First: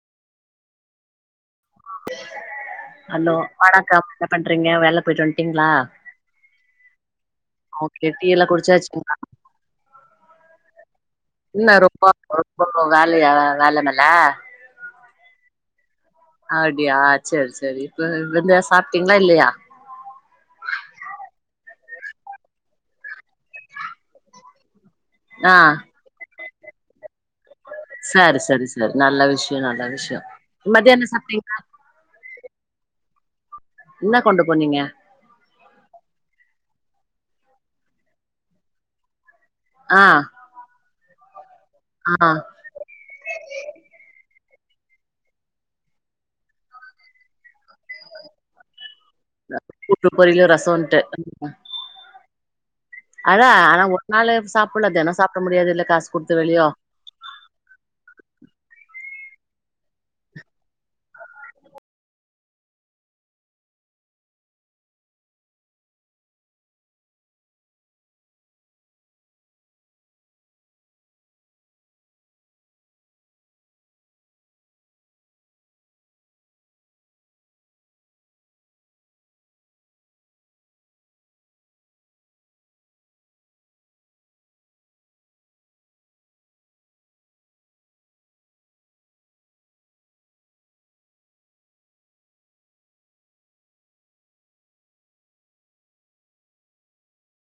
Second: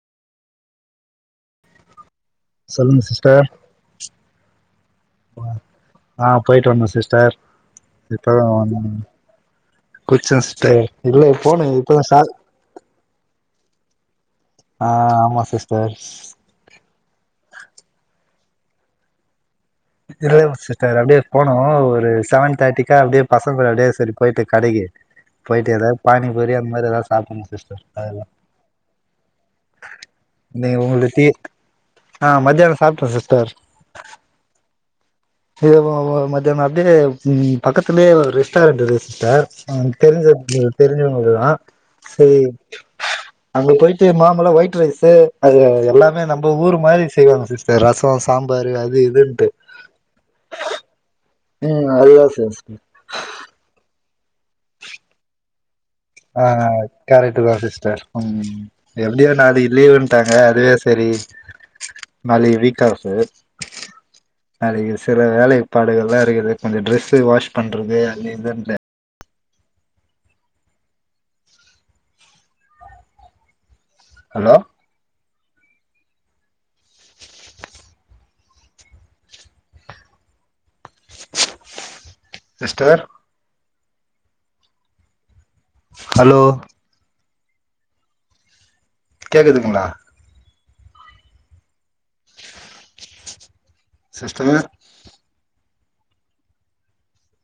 சொல்லுங்க hello sister வணக்கம் என்ன பண்றிங்க வேல பொயிட்டு வந்ட்டிங்ளா ஆ பொயிட்டு வந்தோ சிஸ்டர் டீ எல்லா இப்பதா வந்தோ குடிச்சாச்சுங்களா புடிச்ச சிஸ்டர் இல்ல ஏ போன இப்பதா சார் இவ்வள்ளோ வேலையா வேலைமெல்ல ஆ ஆமா சிஸ்டர் அப்டியா செரி செரி இப்ப வந்து சாப்டிங்ளா இல்லையா இல்லம் சிஸ்டர் அப்டியே போனூ ஒரு செவன் தேட்டிக்கா அப்டியே பசங்க கூட அப்டியே சரி பொயிட்டு கடைக்கி ஆ பொயிட்டு எதா பானி பூரி அந்த மாரி எதா சாப்புட்ணு சிஸ்டர் அதெல்லா சரி சரி சரி நல்ல விஷயொ நல்ல விஷயொ நீங்க மத்தியானோ உங்களுக்கு டீ சாப்டீங்ளா ஆ மதியானோ சாப்ட சிஸ்டர் என்ன கொண்டு போனீங்க இது ஒ ஒ மதியானோ அப்டியே ம் பக்கத்துலயே ஒரு ரெஸ்டாரெண்ட் இருக்கு சிஸ்டர் ஆ தெரிஞ்ச தெரிஞ்சவங்கள்துதா சே [inaudible] அங்க பொயிட்டு மாமலா ஒயிட் ரைஸு அது எல்லாமே நம்ப ஊர் மாரி செய்வாங்க சிஸ் டர் ரசோ சாம்பாரு அது இதுன்ட் கூட்டு பொரியலு ரசோன்ட்டு உம் அதேதா சிஸ் அதா ஆனா ஒரு நாளு சாப்புட்லா தெனோ சாப்ட முடியாதுல்ல காசு குடுத்து ஆ வெளியோ கரெட்டுதா சிஸ்டர் ம் எப்டியோ நாளைக்கி லீவுன்டாங்க அதுவே சரி நாளைக்கி வீக் ஆஃபு நாளைக்கி சில வேலைப்பாடுகள்லா இருக்குது கொஞ்சொ ட்ரெஸ்ஷு வாஸ் பண்றது அது இதுன்னு ஹலோ சிஸ்டர் ஹலோ கேக்குதுங்ளா சிஸ்டர்